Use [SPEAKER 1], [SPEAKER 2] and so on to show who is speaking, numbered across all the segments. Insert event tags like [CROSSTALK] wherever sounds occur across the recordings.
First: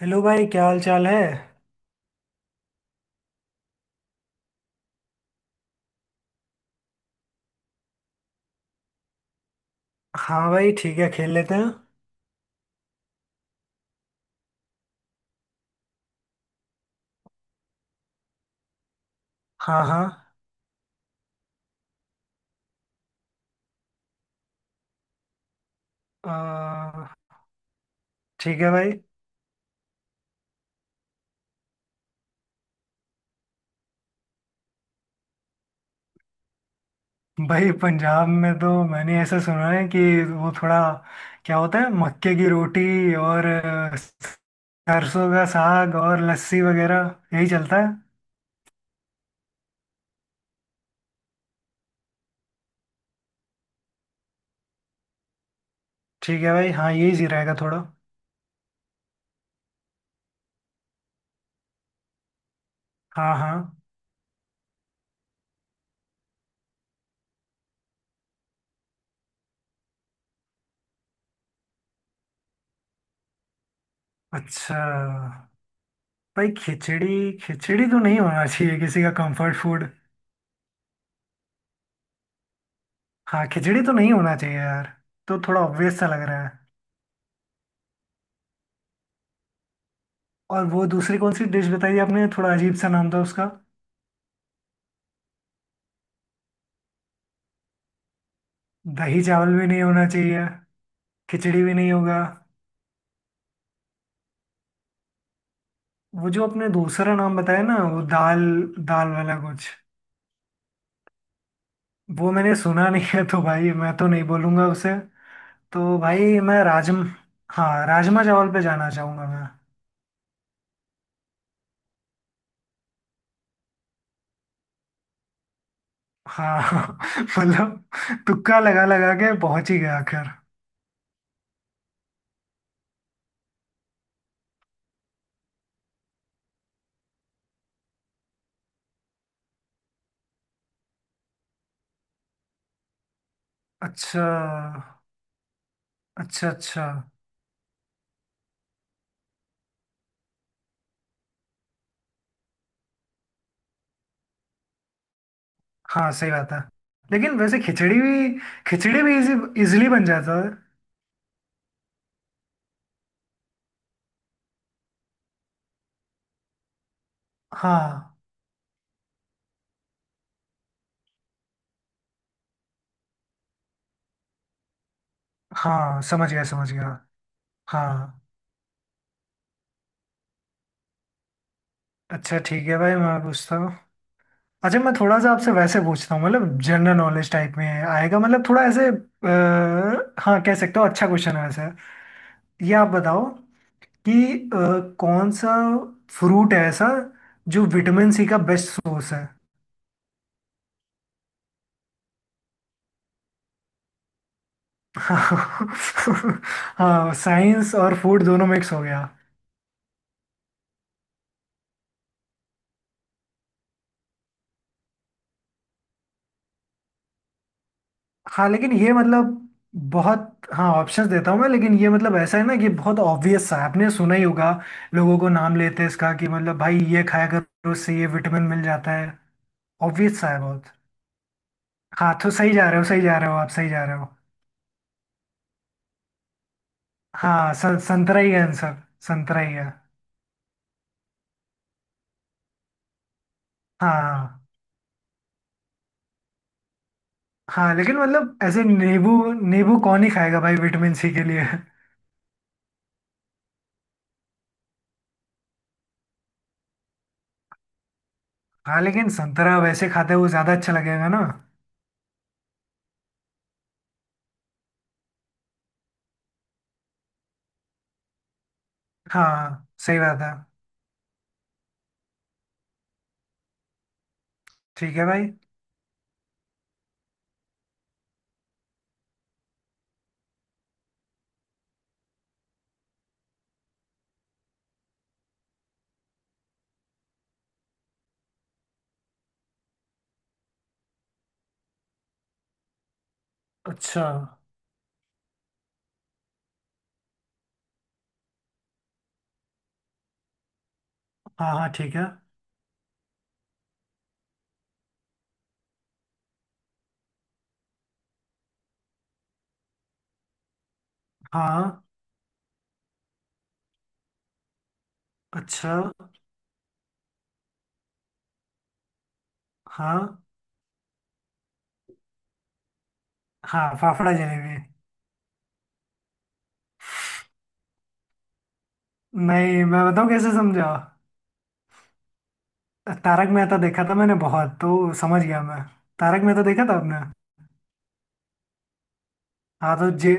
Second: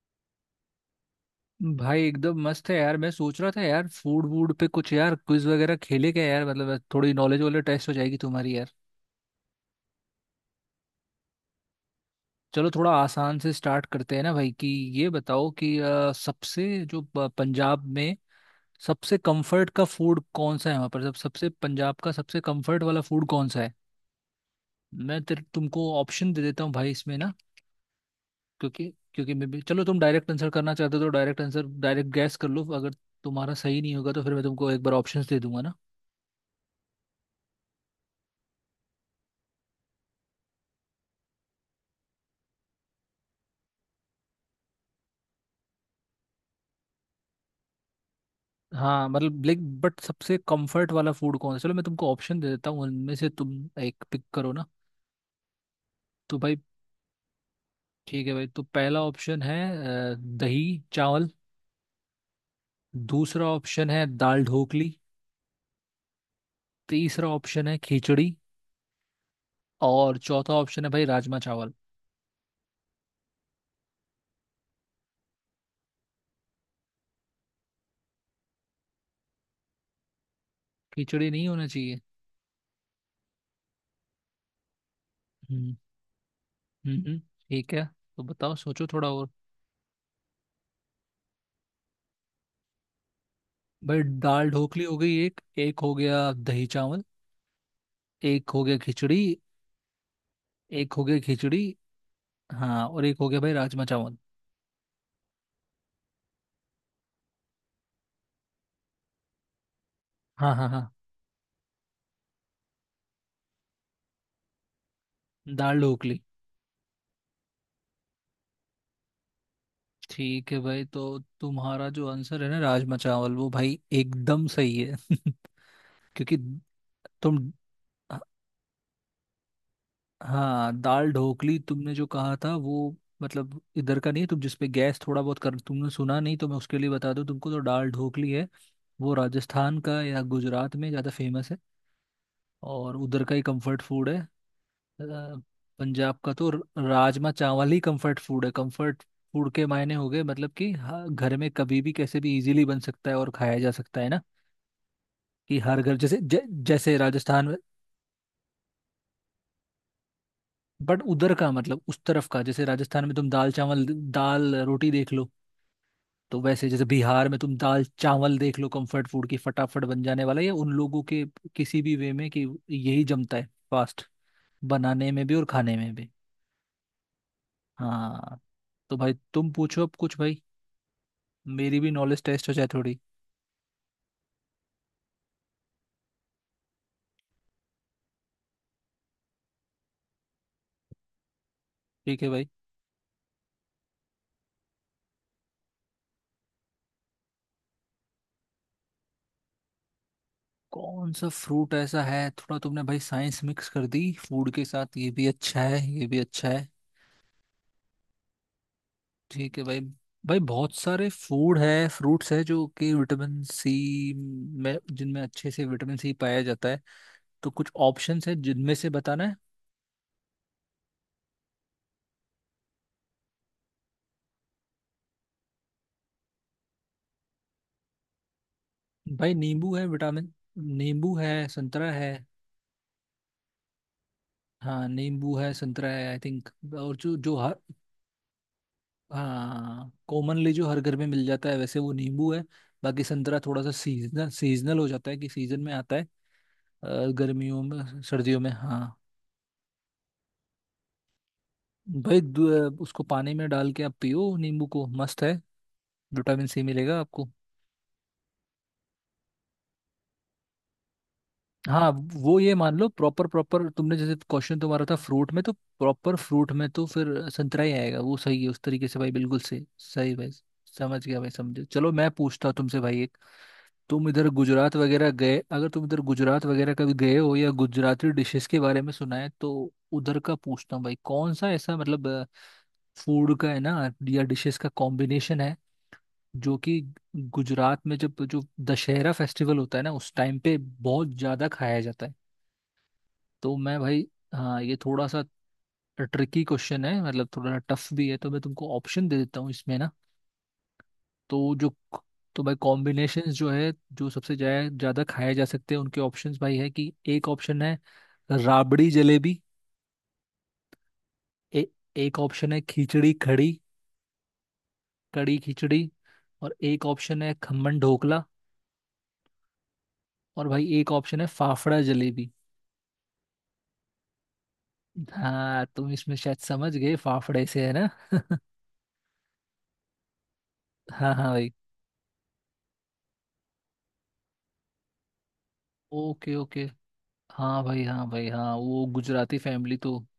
[SPEAKER 1] Hello भाई, क्या हाल चाल है?
[SPEAKER 2] भाई एकदम मस्त है यार। मैं सोच रहा था यार, फूड वूड पे कुछ यार क्विज वगैरह खेले क्या यार। मतलब थोड़ी नॉलेज वाले टेस्ट हो जाएगी तुम्हारी यार।
[SPEAKER 1] हाँ भाई, ठीक है, खेल लेते हैं।
[SPEAKER 2] चलो थोड़ा आसान से स्टार्ट करते हैं ना भाई कि ये बताओ कि सबसे जो पंजाब में सबसे कंफर्ट
[SPEAKER 1] हाँ
[SPEAKER 2] का
[SPEAKER 1] हाँ।
[SPEAKER 2] फूड कौन सा है। वहाँ पर सब सबसे, पंजाब का सबसे कंफर्ट वाला फूड कौन सा है। मैं तेरे तुमको
[SPEAKER 1] अ,
[SPEAKER 2] ऑप्शन दे देता हूँ भाई इसमें ना।
[SPEAKER 1] ठीक है
[SPEAKER 2] क्योंकि
[SPEAKER 1] भाई।
[SPEAKER 2] क्योंकि मैं भी, चलो तुम डायरेक्ट आंसर करना चाहते हो तो डायरेक्ट आंसर, डायरेक्ट गैस कर लो। अगर तुम्हारा सही नहीं होगा तो फिर मैं तुमको एक बार ऑप्शंस दे दूंगा ना।
[SPEAKER 1] भाई पंजाब में तो मैंने ऐसा सुना है कि वो थोड़ा क्या होता है, मक्के की रोटी और सरसों का साग और लस्सी वगैरह, यही चलता है।
[SPEAKER 2] हाँ मतलब लाइक, बट सबसे कंफर्ट वाला फूड कौन सा, चलो मैं तुमको ऑप्शन दे देता हूँ उनमें से तुम एक पिक करो ना। तो
[SPEAKER 1] ठीक है
[SPEAKER 2] भाई
[SPEAKER 1] भाई, हाँ यही जी रहेगा थोड़ा।
[SPEAKER 2] ठीक है भाई, तो पहला ऑप्शन है दही चावल।
[SPEAKER 1] हाँ
[SPEAKER 2] दूसरा
[SPEAKER 1] हाँ।
[SPEAKER 2] ऑप्शन है दाल ढोकली। तीसरा ऑप्शन है खिचड़ी। और चौथा ऑप्शन है भाई राजमा चावल।
[SPEAKER 1] अच्छा। भाई खिचड़ी, खिचड़ी तो नहीं होना चाहिए किसी का कंफर्ट फूड।
[SPEAKER 2] खिचड़ी नहीं होना चाहिए।
[SPEAKER 1] हाँ, खिचड़ी तो नहीं होना चाहिए यार। तो थोड़ा
[SPEAKER 2] हम्म,
[SPEAKER 1] ऑब्वियस सा लग रहा है।
[SPEAKER 2] हम्म, ठीक है। तो बताओ, सोचो थोड़ा और।
[SPEAKER 1] और वो दूसरी कौन सी डिश बताई आपने, थोड़ा अजीब सा नाम था उसका।
[SPEAKER 2] भाई दाल ढोकली हो गई एक। एक हो गया दही चावल। एक हो गया खिचड़ी।
[SPEAKER 1] दही चावल भी नहीं होना चाहिए।
[SPEAKER 2] एक हो गया खिचड़ी।
[SPEAKER 1] खिचड़ी भी नहीं होगा।
[SPEAKER 2] हाँ, और एक हो गया भाई राजमा चावल।
[SPEAKER 1] वो जो आपने दूसरा नाम बताया ना, वो दाल, दाल वाला कुछ।
[SPEAKER 2] हाँ, हाँ, हाँ।
[SPEAKER 1] वो मैंने सुना नहीं है, तो भाई मैं तो नहीं बोलूंगा उसे।
[SPEAKER 2] दाल
[SPEAKER 1] तो
[SPEAKER 2] ढोकली।
[SPEAKER 1] भाई मैं राजम, हाँ राजमा चावल पे जाना चाहूंगा मैं।
[SPEAKER 2] ठीक है भाई, तो तुम्हारा जो आंसर है ना राजमा चावल, वो भाई एकदम सही है [LAUGHS] क्योंकि
[SPEAKER 1] हाँ [LAUGHS]
[SPEAKER 2] तुम
[SPEAKER 1] मतलब,
[SPEAKER 2] ह-
[SPEAKER 1] तुक्का लगा लगा के पहुंच ही गया आखिर।
[SPEAKER 2] हाँ, दाल ढोकली तुमने जो कहा था वो मतलब इधर का नहीं है। तुम जिसपे गैस थोड़ा बहुत कर, तुमने सुना नहीं तो मैं उसके लिए बता दूं तुमको। तो दाल ढोकली है वो राजस्थान का या गुजरात में ज़्यादा फेमस है, और उधर का ही कंफर्ट फूड है।
[SPEAKER 1] अच्छा
[SPEAKER 2] अ, पंजाब का तो
[SPEAKER 1] अच्छा अच्छा।
[SPEAKER 2] राजमा चावल ही कंफर्ट फूड है। कंफर्ट फूड के मायने हो गए मतलब कि, हाँ, घर में कभी भी कैसे भी इजीली बन सकता है और खाया जा सकता है ना। कि हर घर
[SPEAKER 1] हाँ
[SPEAKER 2] जैसे
[SPEAKER 1] सही बात है।
[SPEAKER 2] जैसे
[SPEAKER 1] लेकिन
[SPEAKER 2] राजस्थान में।
[SPEAKER 1] वैसे खिचड़ी भी, खिचड़ी भी इजी, इजिली बन जाता है।
[SPEAKER 2] बट उधर का मतलब उस तरफ का, जैसे राजस्थान में तुम दाल चावल, दाल रोटी देख लो। तो वैसे जैसे बिहार में तुम दाल
[SPEAKER 1] हाँ
[SPEAKER 2] चावल देख लो, कंफर्ट फूड की फटाफट बन जाने वाला ये उन लोगों के किसी भी वे में कि यही जमता है फास्ट, बनाने में भी और खाने में
[SPEAKER 1] हाँ,
[SPEAKER 2] भी।
[SPEAKER 1] समझ गया समझ गया। हाँ।
[SPEAKER 2] हाँ। तो भाई तुम पूछो अब कुछ, भाई मेरी भी नॉलेज
[SPEAKER 1] अच्छा
[SPEAKER 2] टेस्ट हो जाए
[SPEAKER 1] ठीक है भाई,
[SPEAKER 2] थोड़ी।
[SPEAKER 1] मैं पूछता हूँ। अच्छा, मैं थोड़ा सा आपसे वैसे पूछता हूँ, मतलब जनरल नॉलेज टाइप में आएगा, मतलब थोड़ा ऐसे हाँ कह सकते हो, अच्छा क्वेश्चन है वैसे।
[SPEAKER 2] ठीक है भाई।
[SPEAKER 1] ये आप बताओ कि अ, कौन सा फ्रूट है ऐसा जो विटामिन सी का बेस्ट सोर्स है?
[SPEAKER 2] कौन सा फ्रूट ऐसा है, थोड़ा तुमने भाई साइंस मिक्स कर दी फूड के साथ। ये
[SPEAKER 1] [LAUGHS]
[SPEAKER 2] भी अच्छा है, ये भी अच्छा है।
[SPEAKER 1] हाँ, साइंस और फूड दोनों मिक्स हो गया।
[SPEAKER 2] ठीक है भाई। भाई बहुत सारे फूड है, फ्रूट्स है जो कि विटामिन सी में, जिनमें अच्छे से विटामिन सी पाया जाता है। तो कुछ ऑप्शंस है
[SPEAKER 1] हाँ लेकिन
[SPEAKER 2] जिनमें से
[SPEAKER 1] ये
[SPEAKER 2] बताना है।
[SPEAKER 1] मतलब, बहुत, हाँ ऑप्शंस देता हूँ मैं, लेकिन ये मतलब ऐसा है ना कि बहुत ऑब्वियस सा है, आपने सुना ही होगा लोगों को, नाम लेते हैं इसका कि मतलब भाई ये खाया करो, उससे ये विटामिन मिल जाता है।
[SPEAKER 2] भाई नींबू है
[SPEAKER 1] ऑब्वियस सा
[SPEAKER 2] विटामिन,
[SPEAKER 1] है बहुत।
[SPEAKER 2] नींबू है, संतरा है।
[SPEAKER 1] हाँ तो सही जा रहे हो, सही जा रहे हो आप, सही जा रहे हो।
[SPEAKER 2] हाँ नींबू है, संतरा है, आई थिंक। और जो जो
[SPEAKER 1] हाँ
[SPEAKER 2] हर,
[SPEAKER 1] संतरा ही है आंसर, संतरा ही है।
[SPEAKER 2] हाँ कॉमनली जो हर घर में मिल जाता है वैसे वो नींबू है। बाकी संतरा थोड़ा सा
[SPEAKER 1] हाँ
[SPEAKER 2] सीजनल,
[SPEAKER 1] हाँ
[SPEAKER 2] सीजनल हो जाता है कि सीजन में आता है। अ, गर्मियों
[SPEAKER 1] हाँ। लेकिन
[SPEAKER 2] में,
[SPEAKER 1] मतलब
[SPEAKER 2] सर्दियों में,
[SPEAKER 1] ऐसे
[SPEAKER 2] हाँ।
[SPEAKER 1] नींबू, नींबू कौन ही खाएगा भाई विटामिन सी के लिए।
[SPEAKER 2] भाई उसको पानी में डाल के आप पियो नींबू को, मस्त है, विटामिन सी मिलेगा आपको।
[SPEAKER 1] हाँ लेकिन संतरा वैसे खाते हुए ज़्यादा अच्छा लगेगा ना।
[SPEAKER 2] हाँ, वो ये मान लो प्रॉपर, प्रॉपर तुमने जैसे क्वेश्चन तुम्हारा था फ्रूट में, तो प्रॉपर फ्रूट में तो फिर संतरा ही आएगा। वो सही है उस तरीके से भाई, बिल्कुल सही,
[SPEAKER 1] हाँ सही
[SPEAKER 2] सही
[SPEAKER 1] बात
[SPEAKER 2] भाई।
[SPEAKER 1] है।
[SPEAKER 2] समझ गया भाई, समझे। चलो मैं पूछता हूँ तुमसे भाई एक। तुम इधर गुजरात
[SPEAKER 1] ठीक है
[SPEAKER 2] वगैरह
[SPEAKER 1] भाई।
[SPEAKER 2] गए, अगर तुम इधर गुजरात वगैरह कभी गए हो या गुजराती डिशेस के बारे में सुना है तो उधर का पूछता हूँ भाई। कौन सा ऐसा मतलब फूड का है ना, या डिशेस का कॉम्बिनेशन है जो कि गुजरात में, जब जो दशहरा फेस्टिवल होता है ना, उस टाइम पे बहुत ज्यादा खाया जाता है। तो मैं
[SPEAKER 1] अच्छा।
[SPEAKER 2] भाई, हाँ ये थोड़ा सा ट्रिकी क्वेश्चन है, मतलब थोड़ा टफ भी है, तो मैं तुमको ऑप्शन दे देता हूँ इसमें ना।
[SPEAKER 1] हाँ
[SPEAKER 2] तो
[SPEAKER 1] हाँ
[SPEAKER 2] जो,
[SPEAKER 1] ठीक है।
[SPEAKER 2] तो भाई कॉम्बिनेशंस जो है, जो सबसे ज्यादा ज्यादा खाए जा सकते हैं उनके ऑप्शंस भाई है कि, एक ऑप्शन है राबड़ी जलेबी। ए,
[SPEAKER 1] हाँ।
[SPEAKER 2] एक ऑप्शन है खिचड़ी कड़ी, कड़ी
[SPEAKER 1] अच्छा।
[SPEAKER 2] खिचड़ी। और एक ऑप्शन है खमन ढोकला।
[SPEAKER 1] हाँ
[SPEAKER 2] और भाई एक ऑप्शन है फाफड़ा जलेबी।
[SPEAKER 1] हाँ, फाफड़ा जलेबी।
[SPEAKER 2] हाँ तुम इसमें शायद समझ गए फाफड़े से, है ना [LAUGHS]
[SPEAKER 1] नहीं, मैं बताऊँ कैसे समझा।
[SPEAKER 2] हाँ, हाँ भाई।
[SPEAKER 1] तारक मेहता देखा था मैंने बहुत, तो समझ गया मैं। Tarak
[SPEAKER 2] okay
[SPEAKER 1] Mehta
[SPEAKER 2] okay.
[SPEAKER 1] देखा था आपने।
[SPEAKER 2] हाँ भाई, हाँ भाई, हाँ वो गुजराती
[SPEAKER 1] हाँ
[SPEAKER 2] फैमिली
[SPEAKER 1] तो
[SPEAKER 2] तो।
[SPEAKER 1] जे,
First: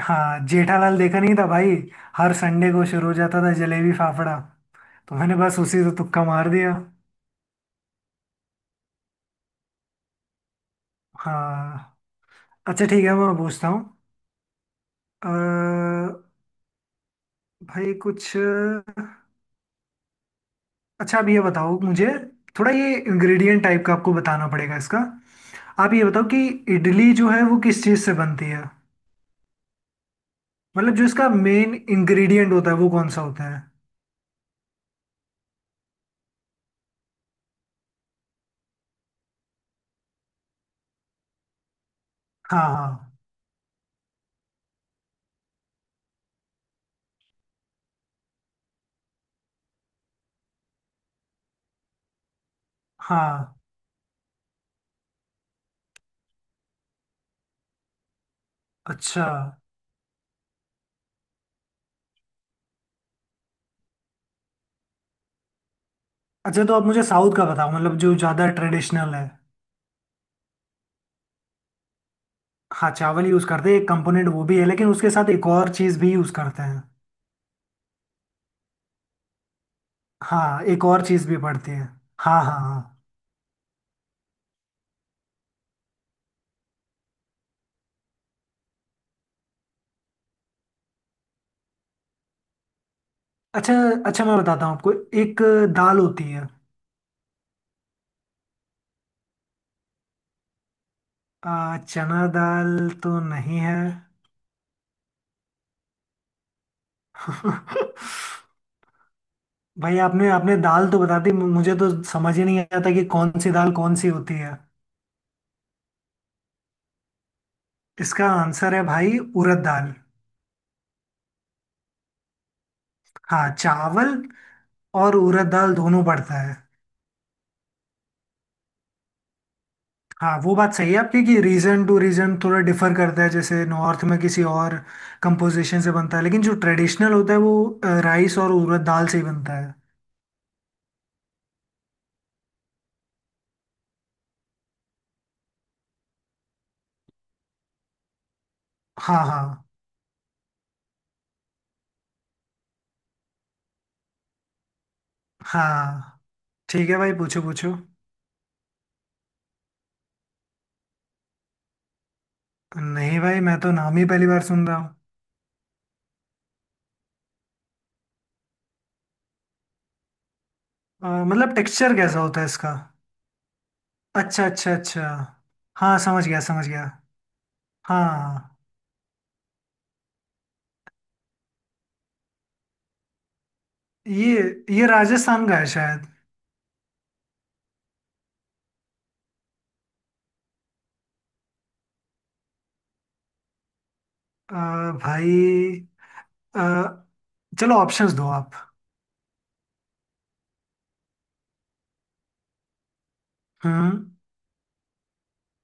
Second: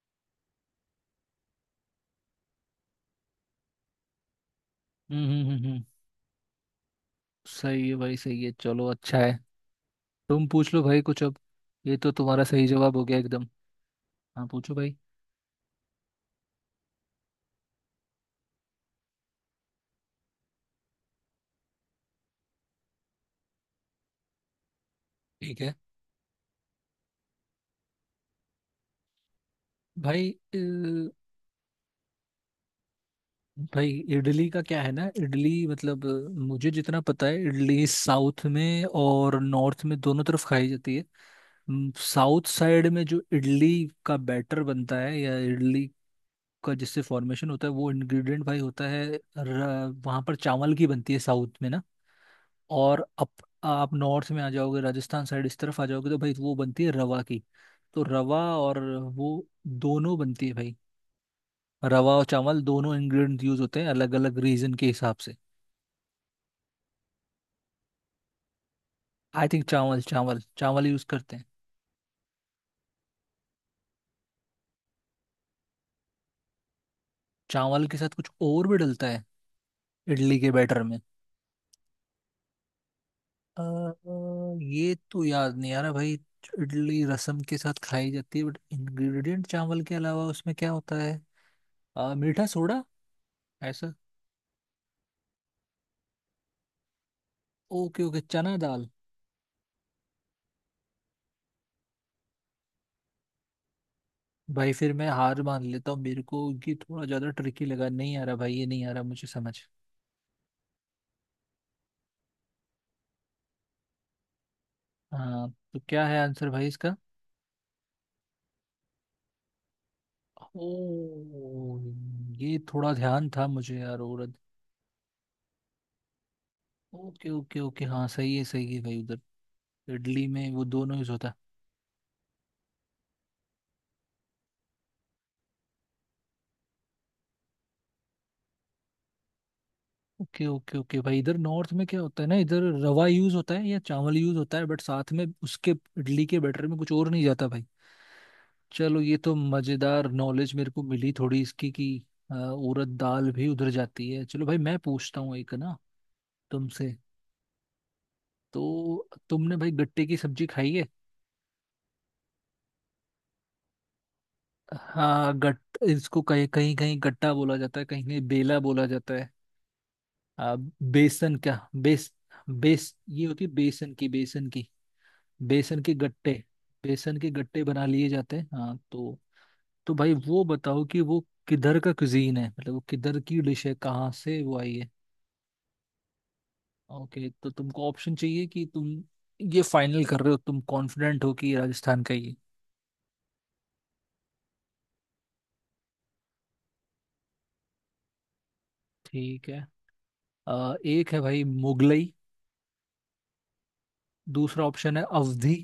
[SPEAKER 1] हाँ जेठालाल देखा नहीं था भाई, हर संडे को शुरू हो जाता था जलेबी फाफड़ा, तो
[SPEAKER 2] हम्म,
[SPEAKER 1] मैंने
[SPEAKER 2] हम्म,
[SPEAKER 1] बस
[SPEAKER 2] हम्म,
[SPEAKER 1] उसी से तुक्का मार दिया।
[SPEAKER 2] सही है भाई, सही है, चलो अच्छा है। तुम पूछ लो भाई कुछ अब। ये
[SPEAKER 1] हाँ।
[SPEAKER 2] तो तुम्हारा सही
[SPEAKER 1] अच्छा
[SPEAKER 2] जवाब
[SPEAKER 1] ठीक
[SPEAKER 2] हो
[SPEAKER 1] है,
[SPEAKER 2] गया
[SPEAKER 1] मैं
[SPEAKER 2] एकदम।
[SPEAKER 1] पूछता हूँ।
[SPEAKER 2] हाँ, पूछो भाई।
[SPEAKER 1] अ, भाई कुछ, अच्छा अब ये बताओ मुझे, थोड़ा ये इंग्रेडिएंट टाइप का आपको बताना पड़ेगा इसका।
[SPEAKER 2] ठीक है
[SPEAKER 1] आप ये बताओ कि इडली जो है वो किस चीज़ से बनती है,
[SPEAKER 2] भाई।
[SPEAKER 1] मतलब जो इसका मेन इंग्रेडिएंट होता है वो कौन सा होता है?
[SPEAKER 2] भाई इडली का क्या है ना, इडली मतलब मुझे जितना पता है, इडली साउथ में और नॉर्थ में दोनों तरफ खाई जाती है। साउथ
[SPEAKER 1] हाँ
[SPEAKER 2] साइड में
[SPEAKER 1] हाँ
[SPEAKER 2] जो इडली का बैटर बनता है, या इडली का जिससे फॉर्मेशन होता है वो इंग्रेडिएंट भाई होता है वहाँ पर चावल की बनती है साउथ में ना। और अप
[SPEAKER 1] हाँ।
[SPEAKER 2] आप नॉर्थ में आ जाओगे, राजस्थान साइड इस तरफ आ जाओगे, तो भाई वो बनती है रवा की। तो रवा और
[SPEAKER 1] अच्छा
[SPEAKER 2] वो दोनों बनती है भाई। रवा और चावल दोनों इंग्रेडिएंट यूज होते हैं अलग अलग रीजन के हिसाब से।
[SPEAKER 1] अच्छा, तो आप मुझे साउथ का बताओ, मतलब जो ज़्यादा ट्रेडिशनल है।
[SPEAKER 2] आई थिंक चावल, चावल चावल यूज करते हैं।
[SPEAKER 1] हाँ चावल यूज़ करते हैं, एक कंपोनेंट वो भी है, लेकिन उसके साथ एक और चीज़ भी यूज़ करते हैं।
[SPEAKER 2] चावल के साथ कुछ और भी डलता है इडली के
[SPEAKER 1] हाँ,
[SPEAKER 2] बैटर
[SPEAKER 1] एक
[SPEAKER 2] में।
[SPEAKER 1] और चीज़ भी पड़ती है। हाँ हाँ हाँ।
[SPEAKER 2] अ, ये तो याद नहीं आ रहा भाई। इडली रसम के साथ खाई जाती है, बट इंग्रेडिएंट चावल के अलावा उसमें क्या होता है। मीठा सोडा
[SPEAKER 1] अच्छा
[SPEAKER 2] ऐसा।
[SPEAKER 1] अच्छा, मैं बताता हूँ आपको। एक दाल होती है।
[SPEAKER 2] ओके ओके, चना दाल।
[SPEAKER 1] चना दाल तो नहीं है।
[SPEAKER 2] भाई फिर मैं हार मान लेता हूँ, मेरे को ये थोड़ा ज्यादा ट्रिकी लगा, नहीं आ रहा भाई
[SPEAKER 1] [LAUGHS]
[SPEAKER 2] ये, नहीं आ रहा मुझे समझ।
[SPEAKER 1] भाई आपने, आपने दाल तो बता दी, मुझे तो समझ ही नहीं आता कि कौन सी दाल कौन सी होती है।
[SPEAKER 2] हाँ तो क्या है आंसर भाई इसका।
[SPEAKER 1] इसका आंसर है भाई, उड़द दाल।
[SPEAKER 2] ओ, ये थोड़ा ध्यान था
[SPEAKER 1] हाँ,
[SPEAKER 2] मुझे यार,
[SPEAKER 1] चावल
[SPEAKER 2] औरत।
[SPEAKER 1] और उड़द दाल दोनों पड़ता है।
[SPEAKER 2] ओके ओके ओके, हाँ सही है, सही है भाई। उधर इडली
[SPEAKER 1] हाँ
[SPEAKER 2] में
[SPEAKER 1] वो
[SPEAKER 2] वो
[SPEAKER 1] बात सही
[SPEAKER 2] दोनों
[SPEAKER 1] है
[SPEAKER 2] यूज
[SPEAKER 1] आपकी,
[SPEAKER 2] होता है।
[SPEAKER 1] कि रीजन टू रीजन थोड़ा डिफर करता है, जैसे नॉर्थ में किसी और कंपोजिशन से बनता है, लेकिन जो ट्रेडिशनल होता है वो राइस और उड़द दाल से ही बनता है।
[SPEAKER 2] ओके ओके ओके भाई, इधर नॉर्थ में क्या होता है ना, इधर रवा यूज होता है या चावल यूज होता है, बट साथ में उसके इडली के बैटर में कुछ और नहीं जाता भाई। चलो ये
[SPEAKER 1] हाँ
[SPEAKER 2] तो
[SPEAKER 1] हाँ
[SPEAKER 2] मजेदार नॉलेज मेरे को मिली थोड़ी इसकी कि उड़द दाल भी उधर जाती है। चलो भाई मैं पूछता हूँ एक ना
[SPEAKER 1] हाँ। ठीक
[SPEAKER 2] तुमसे।
[SPEAKER 1] है भाई, पूछो पूछो।
[SPEAKER 2] तो तुमने भाई गट्टे की सब्जी खाई है।
[SPEAKER 1] नहीं भाई, मैं तो नाम ही पहली बार सुन रहा हूँ।
[SPEAKER 2] हाँ, गट इसको कहीं कहीं कहीं गट्टा बोला जाता है, कहीं कहीं बेला बोला जाता है। आ, बेसन क्या,
[SPEAKER 1] मतलब टेक्सचर
[SPEAKER 2] बेस
[SPEAKER 1] कैसा होता है इसका?
[SPEAKER 2] बेस ये होती है बेसन की,
[SPEAKER 1] अच्छा
[SPEAKER 2] बेसन की।
[SPEAKER 1] अच्छा अच्छा।
[SPEAKER 2] बेसन के
[SPEAKER 1] हाँ समझ
[SPEAKER 2] गट्टे
[SPEAKER 1] गया समझ गया।
[SPEAKER 2] बेसन के गट्टे बना लिए जाते हैं,
[SPEAKER 1] हाँ।
[SPEAKER 2] हाँ। तो भाई वो बताओ कि वो किधर का कुजीन है, मतलब वो किधर की डिश है, कहाँ
[SPEAKER 1] ये
[SPEAKER 2] से वो आई
[SPEAKER 1] ये
[SPEAKER 2] है।
[SPEAKER 1] राजस्थान का है शायद।
[SPEAKER 2] ओके, तो तुमको ऑप्शन चाहिए कि तुम ये फाइनल कर रहे हो, तुम कॉन्फिडेंट हो कि ये राजस्थान का ही है।
[SPEAKER 1] अ, भाई, अ, चलो ऑप्शंस दो आप।
[SPEAKER 2] ठीक है। एक है भाई मुगलई।
[SPEAKER 1] हम्म।
[SPEAKER 2] दूसरा ऑप्शन है अवधी।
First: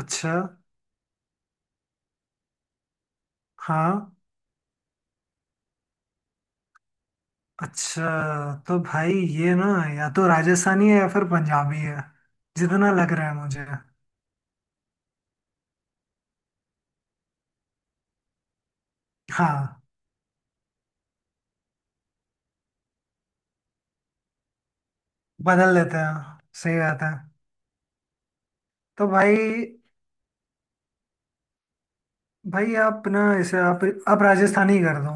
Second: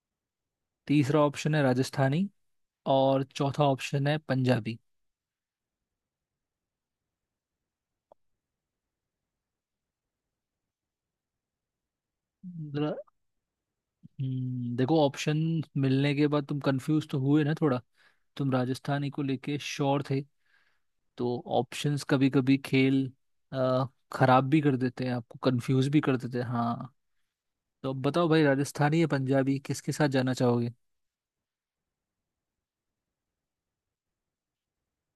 [SPEAKER 1] अच्छा।
[SPEAKER 2] तीसरा ऑप्शन है राजस्थानी। और चौथा ऑप्शन
[SPEAKER 1] हाँ।
[SPEAKER 2] है पंजाबी।
[SPEAKER 1] अच्छा, तो भाई ये ना, या तो राजस्थानी है या फिर पंजाबी है, जितना
[SPEAKER 2] मतलब,
[SPEAKER 1] लग रहा है मुझे।
[SPEAKER 2] देखो ऑप्शन मिलने के बाद तुम कंफ्यूज तो हुए ना थोड़ा। तुम राजस्थानी को लेके
[SPEAKER 1] हाँ,
[SPEAKER 2] श्योर थे। तो ऑप्शंस कभी कभी खेल अ, खराब भी कर देते हैं, आपको
[SPEAKER 1] बदल
[SPEAKER 2] कंफ्यूज
[SPEAKER 1] लेते
[SPEAKER 2] भी कर देते
[SPEAKER 1] हैं,
[SPEAKER 2] हैं,
[SPEAKER 1] सही
[SPEAKER 2] हाँ।
[SPEAKER 1] बात है।
[SPEAKER 2] तो अब बताओ भाई, राजस्थानी या
[SPEAKER 1] तो भाई,
[SPEAKER 2] पंजाबी, किसके साथ जाना चाहोगे।
[SPEAKER 1] भाई आप ना इसे आप राजस्थानी कर दो।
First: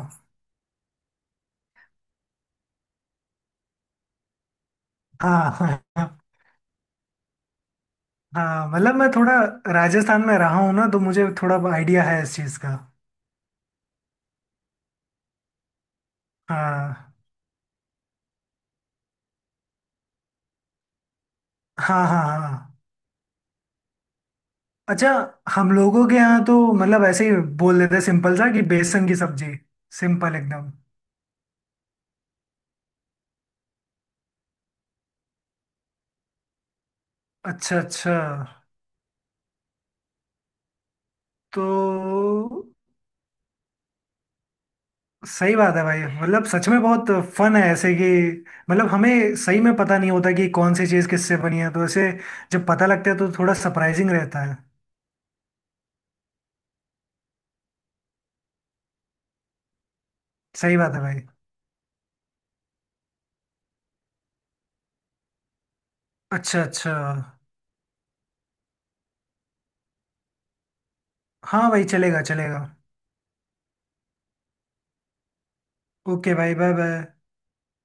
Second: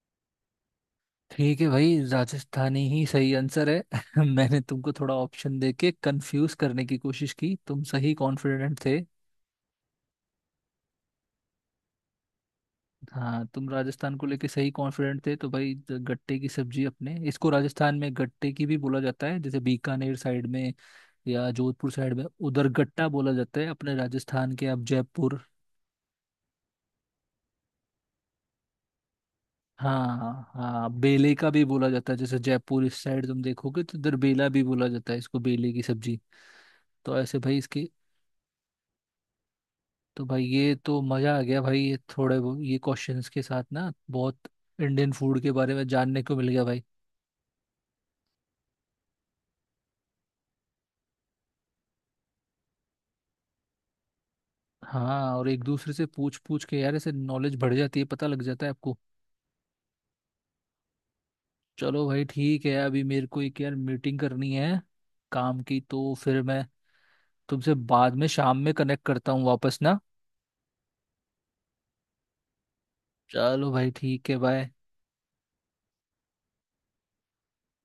[SPEAKER 2] ठीक है भाई, राजस्थानी ही सही आंसर है [LAUGHS] मैंने तुमको थोड़ा ऑप्शन
[SPEAKER 1] हाँ
[SPEAKER 2] देके
[SPEAKER 1] [LAUGHS]
[SPEAKER 2] कंफ्यूज करने की कोशिश की, तुम सही
[SPEAKER 1] हाँ
[SPEAKER 2] कॉन्फिडेंट
[SPEAKER 1] मतलब,
[SPEAKER 2] थे।
[SPEAKER 1] मैं थोड़ा राजस्थान में रहा हूँ ना, तो मुझे थोड़ा आइडिया है इस चीज़ का।
[SPEAKER 2] हाँ तुम राजस्थान को लेके सही कॉन्फिडेंट थे, तो भाई गट्टे की सब्जी, अपने
[SPEAKER 1] हाँ
[SPEAKER 2] इसको राजस्थान में गट्टे की भी बोला जाता है, जैसे बीकानेर साइड में या जोधपुर
[SPEAKER 1] हाँ
[SPEAKER 2] साइड
[SPEAKER 1] हाँ
[SPEAKER 2] में उधर
[SPEAKER 1] हाँ।
[SPEAKER 2] गट्टा बोला जाता है। अपने राजस्थान के अब
[SPEAKER 1] अच्छा,
[SPEAKER 2] जयपुर,
[SPEAKER 1] हम लोगों के यहाँ तो मतलब ऐसे ही बोल देते हैं, सिंपल सा कि बेसन की सब्जी। सिंपल
[SPEAKER 2] हाँ,
[SPEAKER 1] एकदम।
[SPEAKER 2] हाँ, बेले का भी बोला जाता है, जैसे जयपुर इस साइड तुम देखोगे तो इधर बेला भी बोला जाता है इसको, बेले की सब्जी। तो ऐसे भाई
[SPEAKER 1] अच्छा
[SPEAKER 2] इसकी।
[SPEAKER 1] अच्छा।
[SPEAKER 2] तो भाई ये तो मजा आ गया
[SPEAKER 1] तो
[SPEAKER 2] भाई, ये थोड़े ये क्वेश्चंस के साथ ना, बहुत इंडियन फूड के
[SPEAKER 1] सही
[SPEAKER 2] बारे
[SPEAKER 1] बात है
[SPEAKER 2] में
[SPEAKER 1] भाई,
[SPEAKER 2] जानने को
[SPEAKER 1] मतलब
[SPEAKER 2] मिल गया
[SPEAKER 1] सच में
[SPEAKER 2] भाई।
[SPEAKER 1] बहुत फन है ऐसे कि, मतलब हमें सही में पता नहीं होता कि कौन सी चीज़ किससे बनी है, तो ऐसे जब पता लगता है तो थोड़ा सरप्राइजिंग रहता है।
[SPEAKER 2] हाँ, और एक दूसरे से पूछ पूछ के यार ऐसे नॉलेज बढ़ जाती है, पता लग जाता है आपको।
[SPEAKER 1] सही बात है भाई।
[SPEAKER 2] चलो भाई ठीक है, अभी मेरे को एक यार मीटिंग करनी है काम की, तो फिर
[SPEAKER 1] अच्छा
[SPEAKER 2] मैं
[SPEAKER 1] अच्छा।
[SPEAKER 2] तुमसे बाद में शाम में कनेक्ट करता हूँ वापस ना।
[SPEAKER 1] हाँ भाई चलेगा चलेगा।
[SPEAKER 2] चलो भाई ठीक है, बाय।
[SPEAKER 1] ओके भाई, बाय बाय।